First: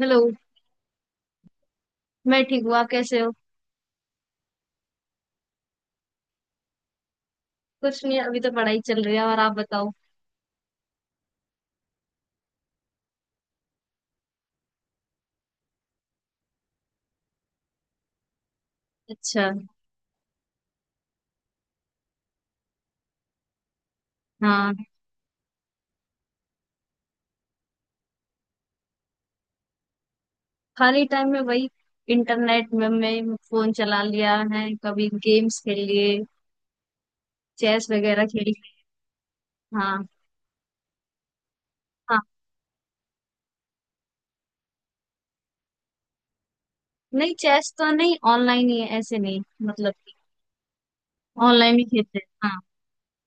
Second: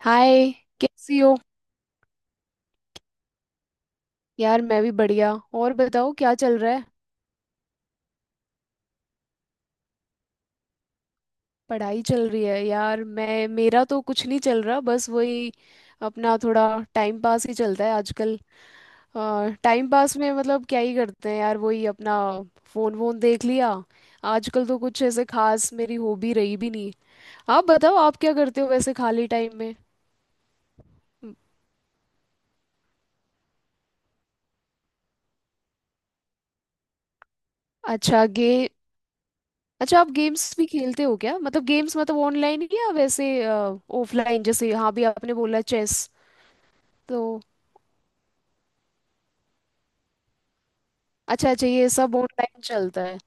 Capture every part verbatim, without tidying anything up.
Hello. Hi. कैसी हो? मैं ठीक हूँ, आप कैसे हो? यार मैं भी बढ़िया। और बताओ, क्या चल रहा है? कुछ नहीं, अभी तो पढ़ाई चल रही है, और आप बताओ? पढ़ाई चल रही है। यार मैं, मेरा तो कुछ नहीं चल रहा, बस वही अपना थोड़ा टाइम पास ही चलता है आजकल। अच्छा। आ, टाइम पास में मतलब क्या ही करते हैं यार, वही अपना फोन वोन देख लिया। आजकल हाँ। तो कुछ ऐसे खास मेरी हॉबी रही भी नहीं। आप बताओ, आप क्या करते हो वैसे खाली टाइम में? खाली टाइम में वही इंटरनेट में, मैं फोन चला लिया है, कभी गेम्स खेल लिए, चेस अच्छा, वगैरह खेल गे। लिए। अच्छा, हाँ। आप गेम्स भी खेलते हो क्या? मतलब गेम्स मतलब हाँ, ऑनलाइन या वैसे ऑफलाइन? जैसे हाँ भी आपने बोला चेस, तो। नहीं चेस तो नहीं, ऑनलाइन ही है, ऐसे नहीं मतलब। अच्छा अच्छा, ऑनलाइन ही ये सब खेलते हैं, हाँ। ऑनलाइन चलता है।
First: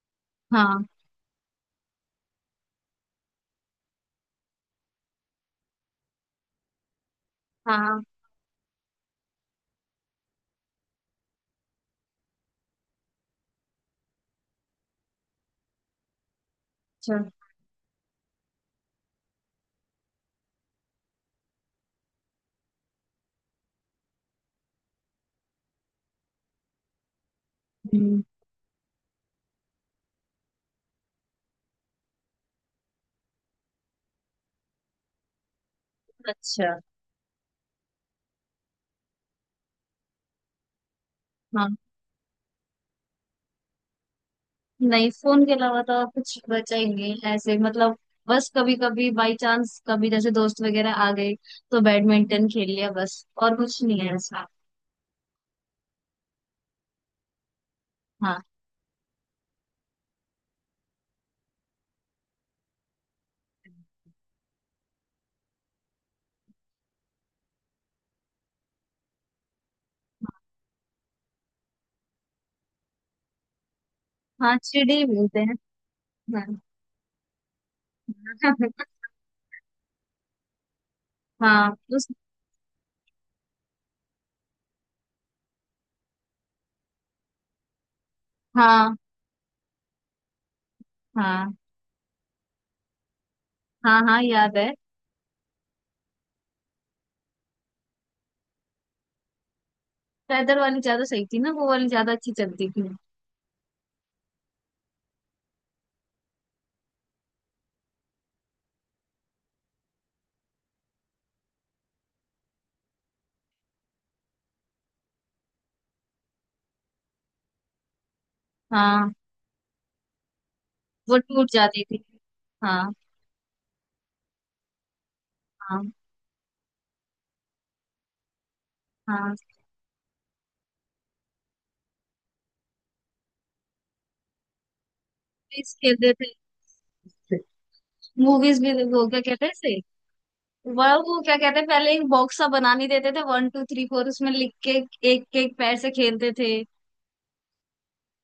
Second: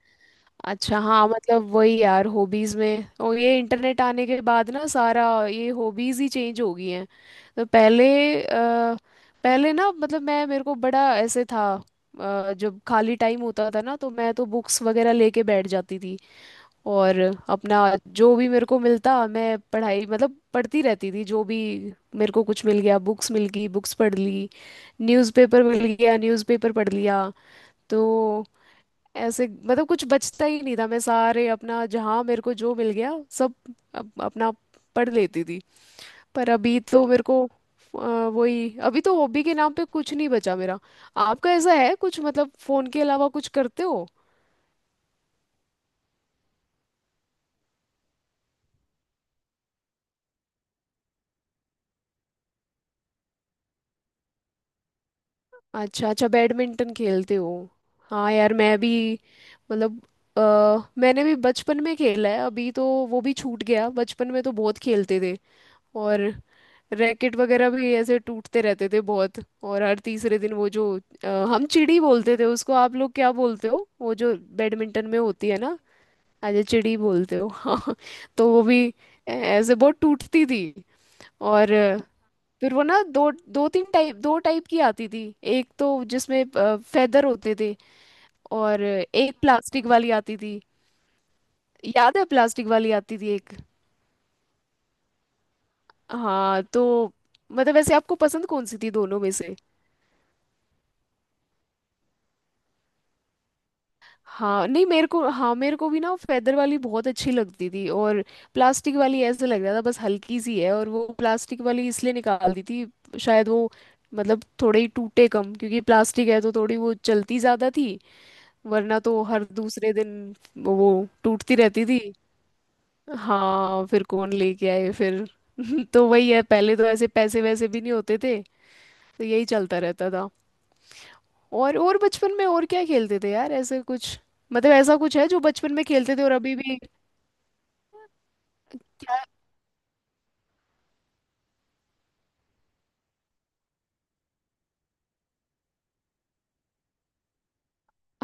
हाँ। अच्छा हाँ, मतलब वही यार हॉबीज में, और ये इंटरनेट आने के बाद ना सारा ये हॉबीज ही चेंज हो गई हैं। तो हाँ। पहले अ, पहले ना, मतलब मैं मेरे को बड़ा ऐसे था। अ, जब खाली टाइम होता था ना, तो मैं तो बुक्स वगैरह लेके बैठ जाती थी, और अच्छा। अपना जो भी मेरे को मिलता, मैं पढ़ाई मतलब पढ़ती रहती थी। जो भी मेरे को कुछ मिल गया, बुक्स मिल गई बुक्स पढ़ ली, न्यूज़पेपर मिल गया न्यूज़पेपर पढ़ लिया। हम्म। तो ऐसे मतलब कुछ बचता ही नहीं था, मैं सारे अपना जहाँ मेरे को जो मिल गया सब अप, अपना पढ़ लेती थी। पर अच्छा। अभी तो मेरे को अ, वही, अभी तो हॉबी के नाम पे कुछ नहीं बचा मेरा। आपका ऐसा हाँ, है कुछ, मतलब फोन के अलावा कुछ करते हो? नहीं फोन के अलावा तो और कुछ बचा ही नहीं है ऐसे मतलब। बस कभी कभी बाई चांस, कभी जैसे दोस्त वगैरह आ गए तो बैडमिंटन खेल लिया, बस और कुछ नहीं है ऐसा। अच्छा अच्छा, बैडमिंटन खेलते हो। हाँ हाँ। यार मैं भी, मतलब अ, मैंने भी बचपन में खेला है। अभी तो वो भी छूट गया। बचपन में तो बहुत खेलते थे, और रैकेट वगैरह भी ऐसे टूटते रहते थे बहुत। और हर तीसरे दिन वो जो अ, हम चिड़ी बोलते थे उसको, आप लोग क्या बोलते हो वो जो हाँ, चिड़ी बैडमिंटन में बोलते होती हैं। है ना? हाँ। अजय चिड़ी बोलते हो हाँ तो वो भी ऐ- ऐसे बहुत टूटती थी। हाँ। और अ, उस। फिर वो ना दो दो तीन टाइप दो टाइप की आती थी। एक तो जिसमें फेदर होते थे, और हाँ। एक प्लास्टिक वाली आती थी। हाँ। याद है, प्लास्टिक वाली आती थी एक। हाँ। हाँ, याद है। हाँ तो मतलब वैसे आपको पसंद कौन सी थी दोनों में से? पैदल वाली ज्यादा सही थी ना, वो वाली ज्यादा अच्छी चलती थी। हाँ नहीं, मेरे को, हाँ मेरे को भी ना फेदर वाली बहुत अच्छी लगती थी। और प्लास्टिक वाली ऐसे लग रहा था बस हल्की सी है, और वो प्लास्टिक वाली इसलिए निकाल दी थी शायद, वो मतलब थोड़े ही टूटे, कम, क्योंकि प्लास्टिक है तो थोड़ी वो चलती ज्यादा थी। वरना हाँ। तो हर दूसरे दिन वो वो टूट टूटती जाती रहती थी। थी। हाँ। हाँ, फिर कौन लेके आए फिर? हाँ। तो वही है, पहले तो ऐसे पैसे वैसे भी नहीं होते थे, तो हाँ। यही चलता रहता था। और और बचपन में और क्या खेलते थे यार ऐसे कुछ, मतलब ऐसा कुछ है जो बचपन चेस में खेलते खेलते थे थे, और अभी भी? मूवीज भी। वो क्या कहते हैं इसे, वह वो क्या कहते हैं, पहले एक बॉक्स सा बनाने देते थे, वन टू थ्री फोर उसमें लिख के एक एक पैर से खेलते थे।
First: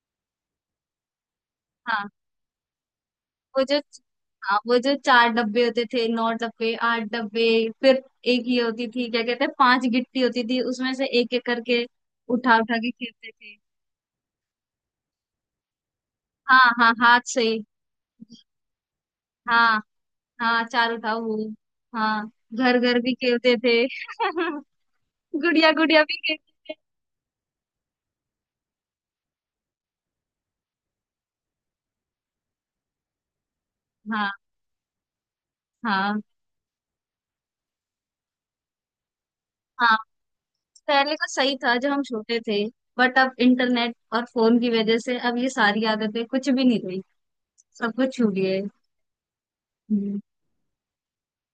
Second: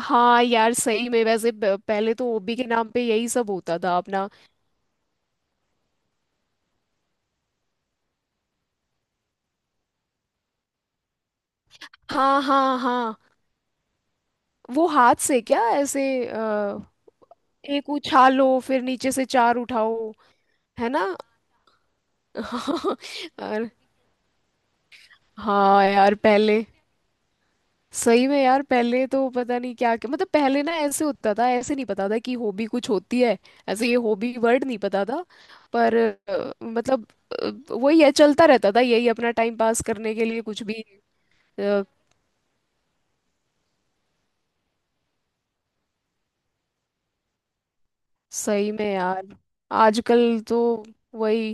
हाँ यार, सही में। वैसे प- हाँ, पहले तो ओबी के नाम पे यही सब वो जो। होता था अपना। हाँ, वो जो चार डब्बे होते थे, नौ डब्बे, आठ डब्बे। फिर एक ये होती थी, क्या कहते हैं, पांच गिट्टी होती थी, उसमें से एक एक करके हाँ उठा हाँ उठा के हाँ। खेलते थे। वो हाथ से क्या, ऐसे हाँ, अ, हाँ, हाथ से। एक उछालो फिर नीचे से चार हाँ, उठाओ, हाँ है चार ना? उठाओ वो। हाँ। घर घर भी खेलते और थे। गुड़िया हाँ गुड़िया यार, भी पहले खेलते थे। सही में यार, पहले तो पता नहीं क्या क्या, मतलब पहले ना ऐसे होता था, ऐसे नहीं पता था कि हॉबी कुछ होती है। ऐसे ये हाँ। हॉबी वर्ड नहीं पता था, पर हाँ। अ, मतलब अ, वही है, चलता रहता था यही अपना टाइम पास हाँ, करने के लिए कुछ भी। पहले का सही था अ, जब हम छोटे थे। बट अब इंटरनेट और फोन की वजह से अब ये सारी आदतें कुछ भी नहीं रही, सब कुछ छूट गए। सही में यार, हम्म। आजकल तो वही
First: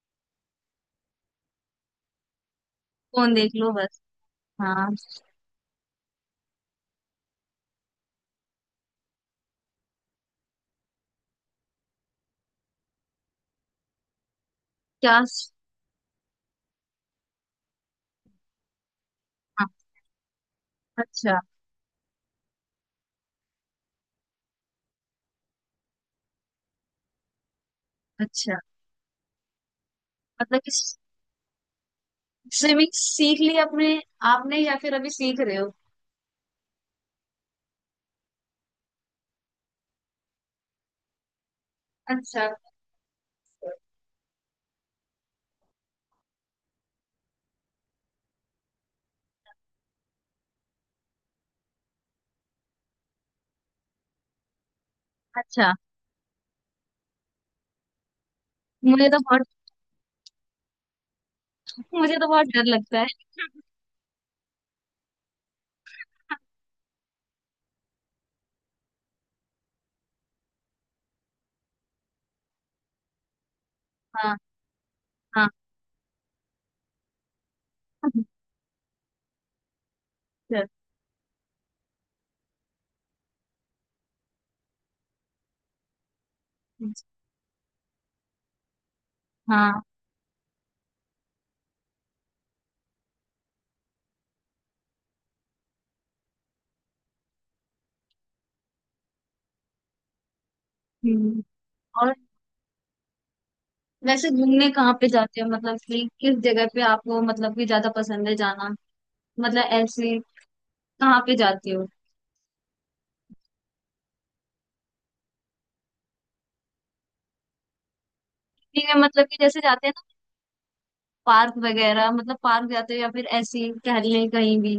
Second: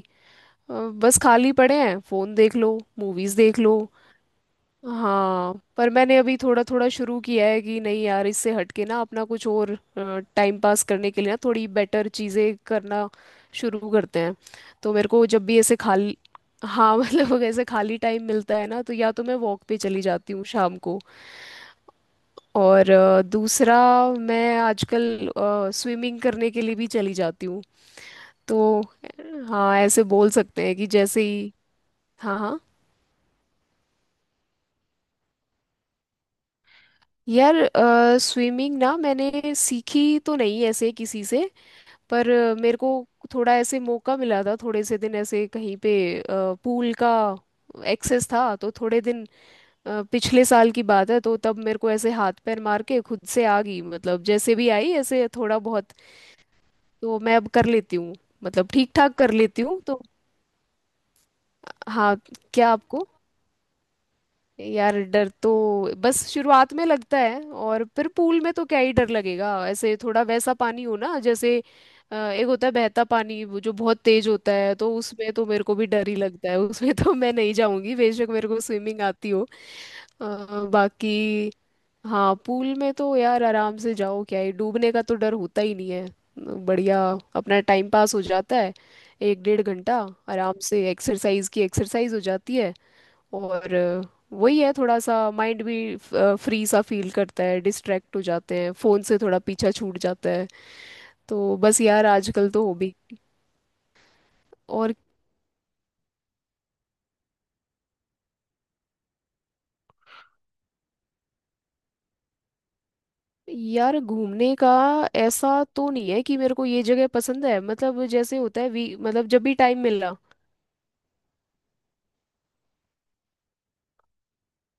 अ, बस खाली पड़े हैं, फोन देख लो मूवीज फोन देख देख लो लो। बस। हाँ। हाँ पर मैंने अभी थोड़ा थोड़ा शुरू किया है कि नहीं यार, इससे हटके ना अपना कुछ और टाइम पास करने के लिए ना थोड़ी बेटर चीज़ें करना शुरू करते हैं। तो मेरे क्या? को जब भी ऐसे खाली, हाँ मतलब ऐसे खाली टाइम मिलता है ना, तो या तो मैं वॉक हाँ। पे चली जाती हूँ शाम को। अच्छा। और अ, दूसरा, मैं आजकल स्विमिंग करने के लिए भी चली जाती हूँ। अच्छा, तो हाँ ऐसे बोल मतलब सकते कि हैं कि जैसे ही, हाँ हाँ। स्विमिंग सीख ली अपने आपने या फिर अभी सीख रहे हो? यार स्विमिंग ना मैंने सीखी तो नहीं ऐसे किसी से, पर अच्छा। अ, मेरे को थोड़ा ऐसे मौका मिला था, थोड़े से दिन ऐसे कहीं पे पूल का एक्सेस था, तो थोड़े दिन अ, पिछले साल की बात है। तो तब मेरे को ऐसे हाथ पैर मार के खुद से आ गई, मतलब जैसे भी आई ऐसे थोड़ा अच्छा। बहुत। तो मैं अब कर लेती हूँ, मतलब ठीक मुझे ठाक तो कर बहुत, लेती हूँ तो। हाँ, मुझे तो बहुत डर क्या लगता है। आपको? यार डर तो बस शुरुआत में लगता है, और फिर पूल में तो क्या ही डर लगेगा। ऐसे थोड़ा वैसा पानी हो ना, जैसे अ, एक होता है बहता पानी, वो जो बहुत तेज हाँ। होता है, तो उसमें तो हाँ। मेरे को भी डर ही लगता है। उसमें तो मैं नहीं जाऊंगी, अच्छा। बेशक मेरे को स्विमिंग आती हो। अ, बाकी हाँ, पूल में तो यार आराम से जाओ, क्या है, डूबने का तो डर होता ही नहीं है। बढ़िया अपना टाइम पास हो जाता है एक डेढ़ हाँ। घंटा आराम से, एक्सरसाइज की एक्सरसाइज हो जाती है। और वही है, थोड़ा सा माइंड भी फ्री सा फील करता है, डिस्ट्रैक्ट हो जाते हैं, फोन से थोड़ा पीछा छूट जाता है। हम्म। तो बस यार और आजकल तो हॉबी। वैसे घूमने कहाँ और पे जाते हो, मतलब कि किस जगह पे आपको मतलब कि ज्यादा पसंद है जाना? मतलब ऐसे कहाँ पे जाती हो? यार घूमने का ऐसा तो नहीं है कि मेरे को ये जगह पसंद है। मतलब जैसे होता है ठीक वी, है, मतलब मतलब कि जब भी जैसे टाइम जाते हैं ना मिला। पार्क वगैरह, मतलब पार्क जाते हो या फिर ऐसे ही टहलने कहीं भी?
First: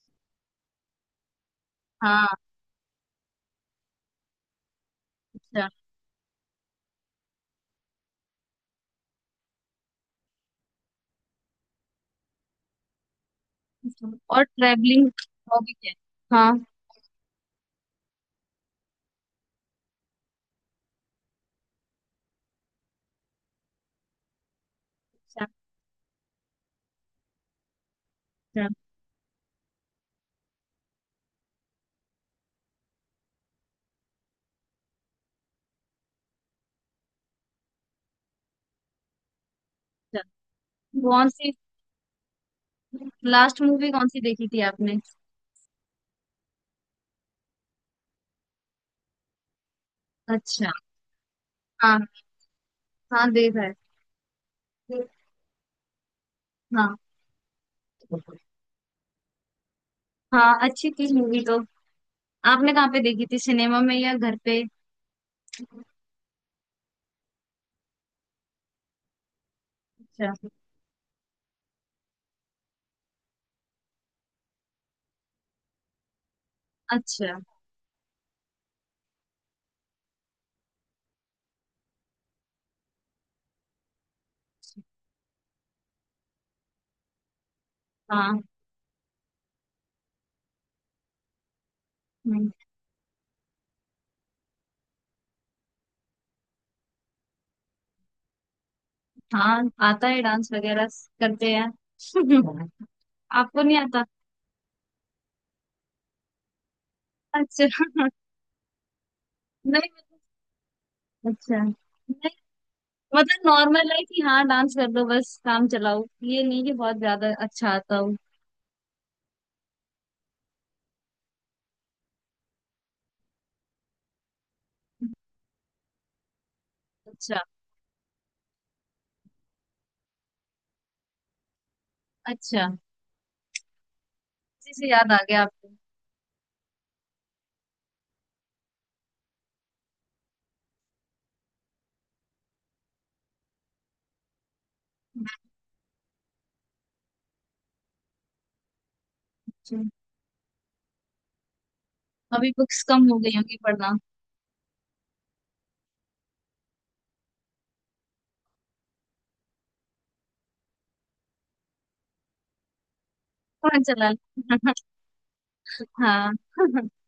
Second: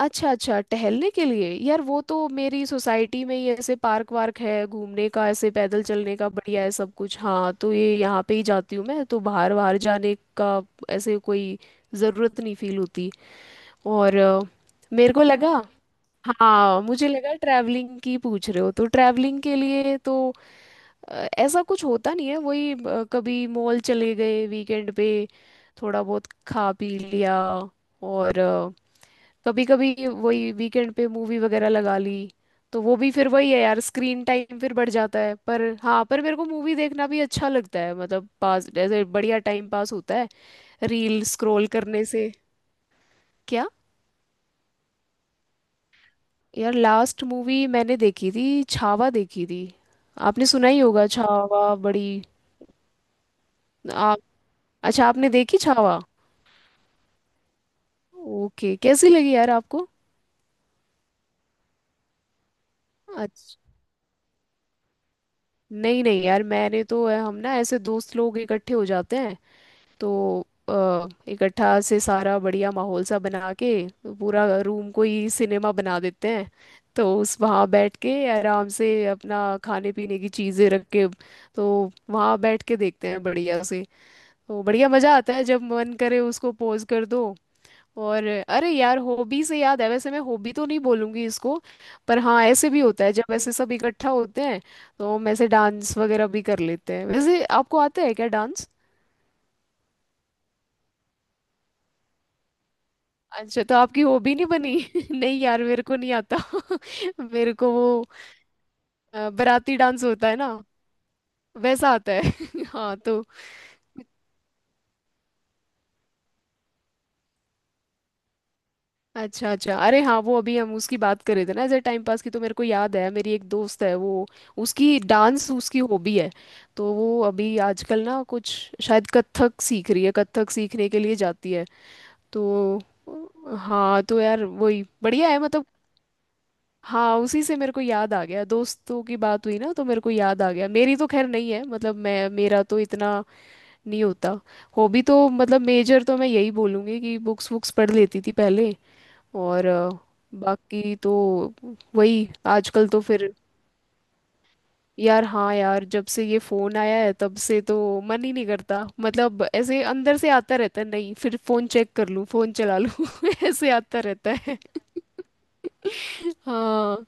अच्छा अच्छा, टहलने के लिए यार वो तो हाँ। मेरी सोसाइटी में ही ऐसे पार्क वार्क है, घूमने का ऐसे अच्छा। पैदल चलने का बढ़िया है सब कुछ। हाँ तो ये यहाँ पे ही जाती हूँ मैं, तो बाहर बाहर जाने का ऐसे कोई ज़रूरत नहीं फील होती। अच्छा। और अ, और ट्रेवलिंग मेरे को लगा, हॉबी क्या है? हाँ। हाँ मुझे लगा ट्रैवलिंग की पूछ रहे हो। तो ट्रैवलिंग के लिए तो अ, ऐसा कुछ होता नहीं है। वही अ, कभी मॉल चले गए वीकेंड पे, अच्छा। थोड़ा बहुत खा पी लिया। और अच्छा। कभी कभी वही वीकेंड पे मूवी वगैरह लगा ली। तो वो भी फिर वही है यार, स्क्रीन टाइम फिर बढ़ जाता है। पर हाँ, पर मेरे को मूवी देखना भी अच्छा लगता है, मतलब पास ऐसे बढ़िया टाइम पास होता अच्छा। है रील कौन सी स्क्रॉल करने से। लास्ट क्या? मूवी कौन सी देखी थी आपने? यार लास्ट मूवी मैंने देखी थी, छावा देखी थी। आपने सुना अच्छा। ही होगा छावा, हाँ, बड़ी। हाँ, देखा है। आप, अच्छा आपने देखी छावा? हाँ, ओके, कैसी लगी यार आपको? हाँ, अच्छी थी मूवी तो। आपने कहाँ पे देखी थी, अच्छा, सिनेमा में या घर पे? नहीं नहीं यार मैंने तो अ, हम ना ऐसे दोस्त लोग इकट्ठे हो जाते हैं, तो अच्छा। अ, इकट्ठा से सारा बढ़िया माहौल सा बना के पूरा रूम को ही सिनेमा बना देते हैं। तो उस अच्छा। वहाँ बैठ के आराम से अपना खाने पीने की चीज़ें रख के, तो वहाँ बैठ के देखते हैं बढ़िया से। तो बढ़िया मजा आता है, जब मन करे उसको पोज कर दो। और हाँ। अरे यार हॉबी से याद है, वैसे मैं हॉबी तो नहीं बोलूंगी इसको, पर हाँ हम्म। ऐसे भी होता है जब ऐसे सब इकट्ठा होते हैं, तो हम ऐसे डांस वगैरह भी कर लेते हैं। वैसे आपको आता है क्या डांस? हाँ, आता है डांस वगैरह, करते हैं। आपको अच्छा तो नहीं आपकी आता? हॉबी नहीं बनी नहीं यार, मेरे को नहीं आता मेरे अच्छा। को वो नहीं अ, बाराती डांस मतलब। होता है ना, अच्छा, वैसा आता नहीं है हाँ तो, मतलब नॉर्मल है कि हाँ डांस कर लो बस, काम चलाओ, ये नहीं कि बहुत ज्यादा अच्छा आता हो। अच्छा अच्छा, अरे हाँ वो अभी हम उसकी बात कर रहे थे ना एज टाइम पास की, तो मेरे को याद है, मेरी एक दोस्त है, वो, उसकी डांस उसकी हॉबी है। तो वो अच्छा। अभी आजकल ना कुछ शायद कथक सीख रही है, कथक सीखने के लिए जाती है। अच्छा, तो हाँ तो यार इसी वही से याद आ बढ़िया है गया मतलब। आपको? हाँ उसी से मेरे को याद आ गया, दोस्तों की बात हुई ना, तो मेरे को याद आ गया। मेरी तो खैर नहीं है, मतलब मैं मेरा तो इतना नहीं होता। हॉबी तो मतलब मेजर तो मैं यही बोलूँगी कि बुक्स वुक्स पढ़ लेती थी पहले। और अच्छा। अ, बाकी तो वही, अभी बुक्स आजकल तो कम हो फिर गई होंगी पढ़ना। यार। हाँ यार, जब से ये फोन आया है तब से तो मन ही नहीं करता। मतलब ऐसे अंदर से आता रहता है, नहीं फिर फोन चेक कर लूँ, फोन चला लूँ ऐसे फोन आता चला लो। रहता है। हाँ। हाँ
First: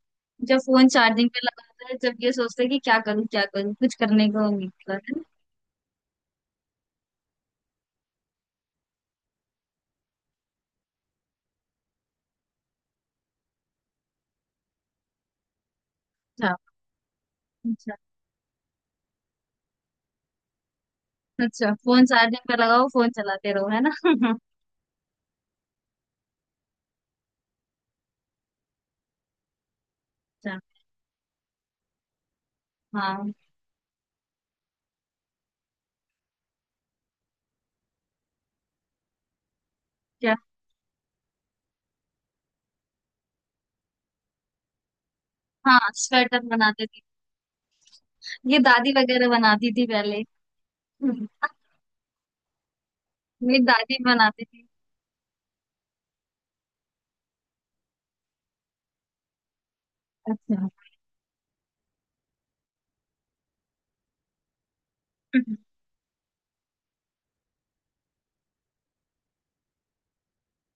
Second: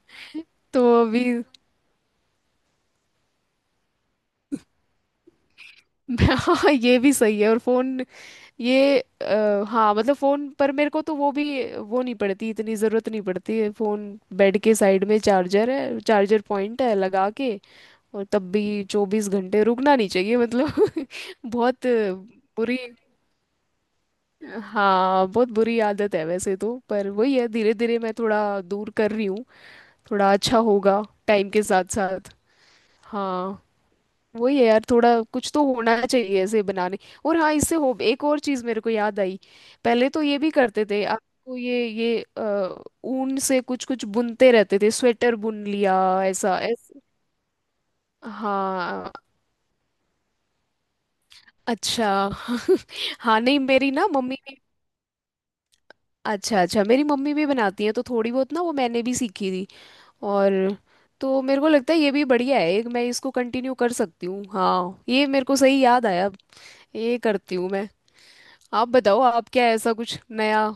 जब तो फोन अभी चार्जिंग पे लगाता है, जब ये सोचते हैं कि क्या करूँ क्या करूँ, कुछ करने को नहीं होता है ना? हाँ ये भी सही है। और फोन ये आ, हाँ मतलब फोन पर मेरे को तो वो भी वो नहीं पड़ती, इतनी जरूरत नहीं पड़ती है। फोन बेड के साइड में चार्जर है, चार्जर अच्छा। पॉइंट है लगा के, अच्छा। और तब भी चौबीस घंटे रुकना नहीं चाहिए मतलब अच्छा बहुत फोन चार्जिंग पे बुरी। लगाओ फोन चलाते रहो, है ना? हाँ बहुत बुरी आदत है वैसे तो, पर वही है धीरे धीरे मैं थोड़ा दूर कर रही हूँ, थोड़ा अच्छा। अच्छा होगा टाइम के साथ साथ। हाँ। हाँ वही है यार, थोड़ा कुछ तो होना चाहिए ऐसे बनाने। और हाँ इससे हो, एक और चीज मेरे को याद आई। पहले तो क्या? ये भी करते थे, आपको ये ये अ, ऊन से कुछ कुछ बुनते रहते थे, स्वेटर बुन हाँ, लिया स्वेटर ऐसा बनाते, ऐसा। ये दादी हाँ वगैरह बनाती थी पहले। हम्म। अच्छा, हाँ नहीं मेरी मेरी दादी ना मम्मी बनाती भी, थी। अच्छा अच्छा, मेरी मम्मी भी बनाती है। तो थोड़ी बहुत ना वो मैंने भी सीखी थी। और अच्छा। तो मेरे को लगता है ये भी बढ़िया है, एक मैं इसको कंटिन्यू कर सकती हूँ। हाँ ये मेरे को सही याद आया, ये करती हूँ मैं। आप बताओ, आप क्या, ऐसा कुछ नया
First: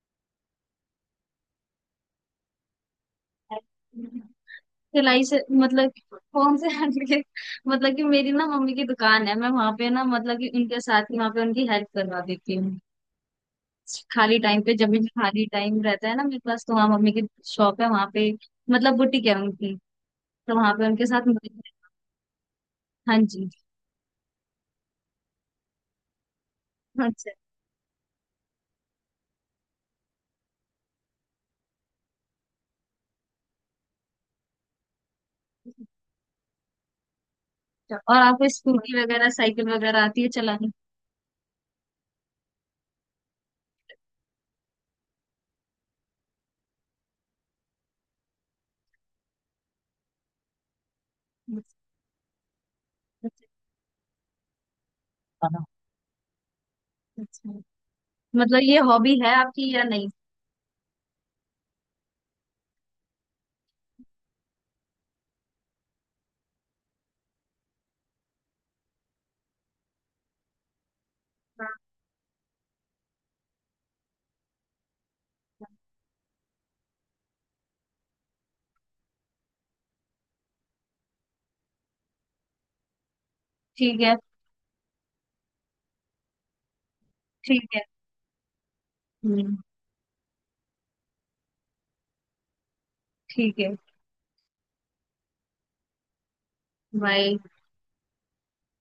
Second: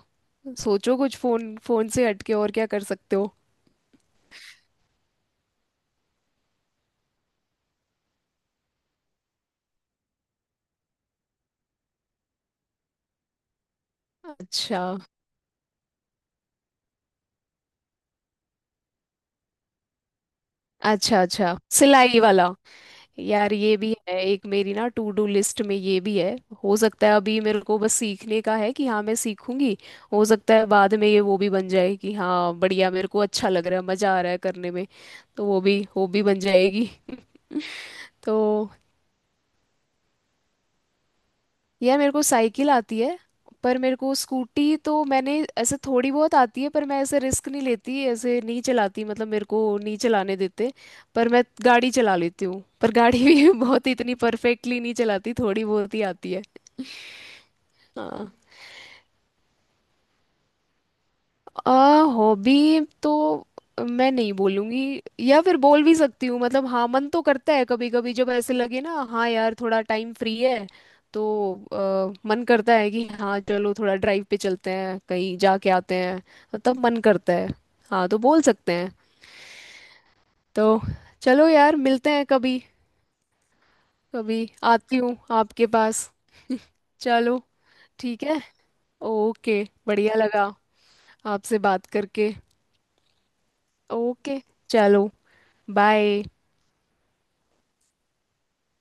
सोचो कुछ, फोन फोन से हटके और क्या कर सकते हो? हम्म। सिलाई से मतलब? कौन से हटके? मतलब कि मेरी ना मम्मी की दुकान है, मैं वहां पे ना मतलब कि उनके साथ ही वहां पे उनकी हेल्प करवा देती हूँ। खाली टाइम पे, अच्छा जब भी खाली टाइम रहता है ना मेरे पास, तो वहाँ मम्मी की शॉप है वहां पे, मतलब बुटीक है उनकी, तो वहां पे उनके अच्छा, साथ अच्छा मदद-। सिलाई वाला। हाँ जी। यार ये भी है एक मेरी ना टू डू लिस्ट में, ये भी है। हो सकता है, अच्छा। अभी मेरे को बस सीखने का है कि हाँ मैं सीखूंगी। हो सकता है बाद में ये वो भी बन जाए कि हाँ बढ़िया, मेरे को अच्छा लग रहा है, मजा आ रहा है करने में, तो वो भी अच्छा। वो भी बन जाएगी और आपको तो स्कूटी वगैरह साइकिल वगैरह आती है चलानी? यार मेरे को साइकिल आती है, पर मेरे को स्कूटी तो, मैंने ऐसे थोड़ी बहुत आती है, पर मैं ऐसे रिस्क नहीं लेती, ऐसे नहीं चलाती, मतलब मेरे को नहीं चलाने देते। पर मैं गाड़ी चला लेती हूँ, पर गाड़ी भी बहुत इतनी परफेक्टली नहीं चलाती, थोड़ी बहुत ही आती है। हाँ। हाँ, मतलब ये हॉबी है आपकी या नहीं? अ हॉबी तो मैं नहीं बोलूंगी, या फिर बोल भी सकती हूँ, मतलब हाँ मन तो करता है कभी कभी, जब ऐसे लगे ना हाँ यार थोड़ा टाइम फ्री है, तो हाँ। अ, मन करता है कि हाँ चलो थोड़ा ड्राइव पे चलते हैं, कहीं जाके आते हैं। तो तब मन करता है, हाँ तो बोल सकते हैं तो। चलो यार मिलते हैं कभी, ठीक है। कभी आती हूँ आपके पास चलो, ठीक है। ठीक है, हम्म। ओके। बढ़िया लगा आपसे बात करके। ठीक है। ओके चलो, बाय। भाई।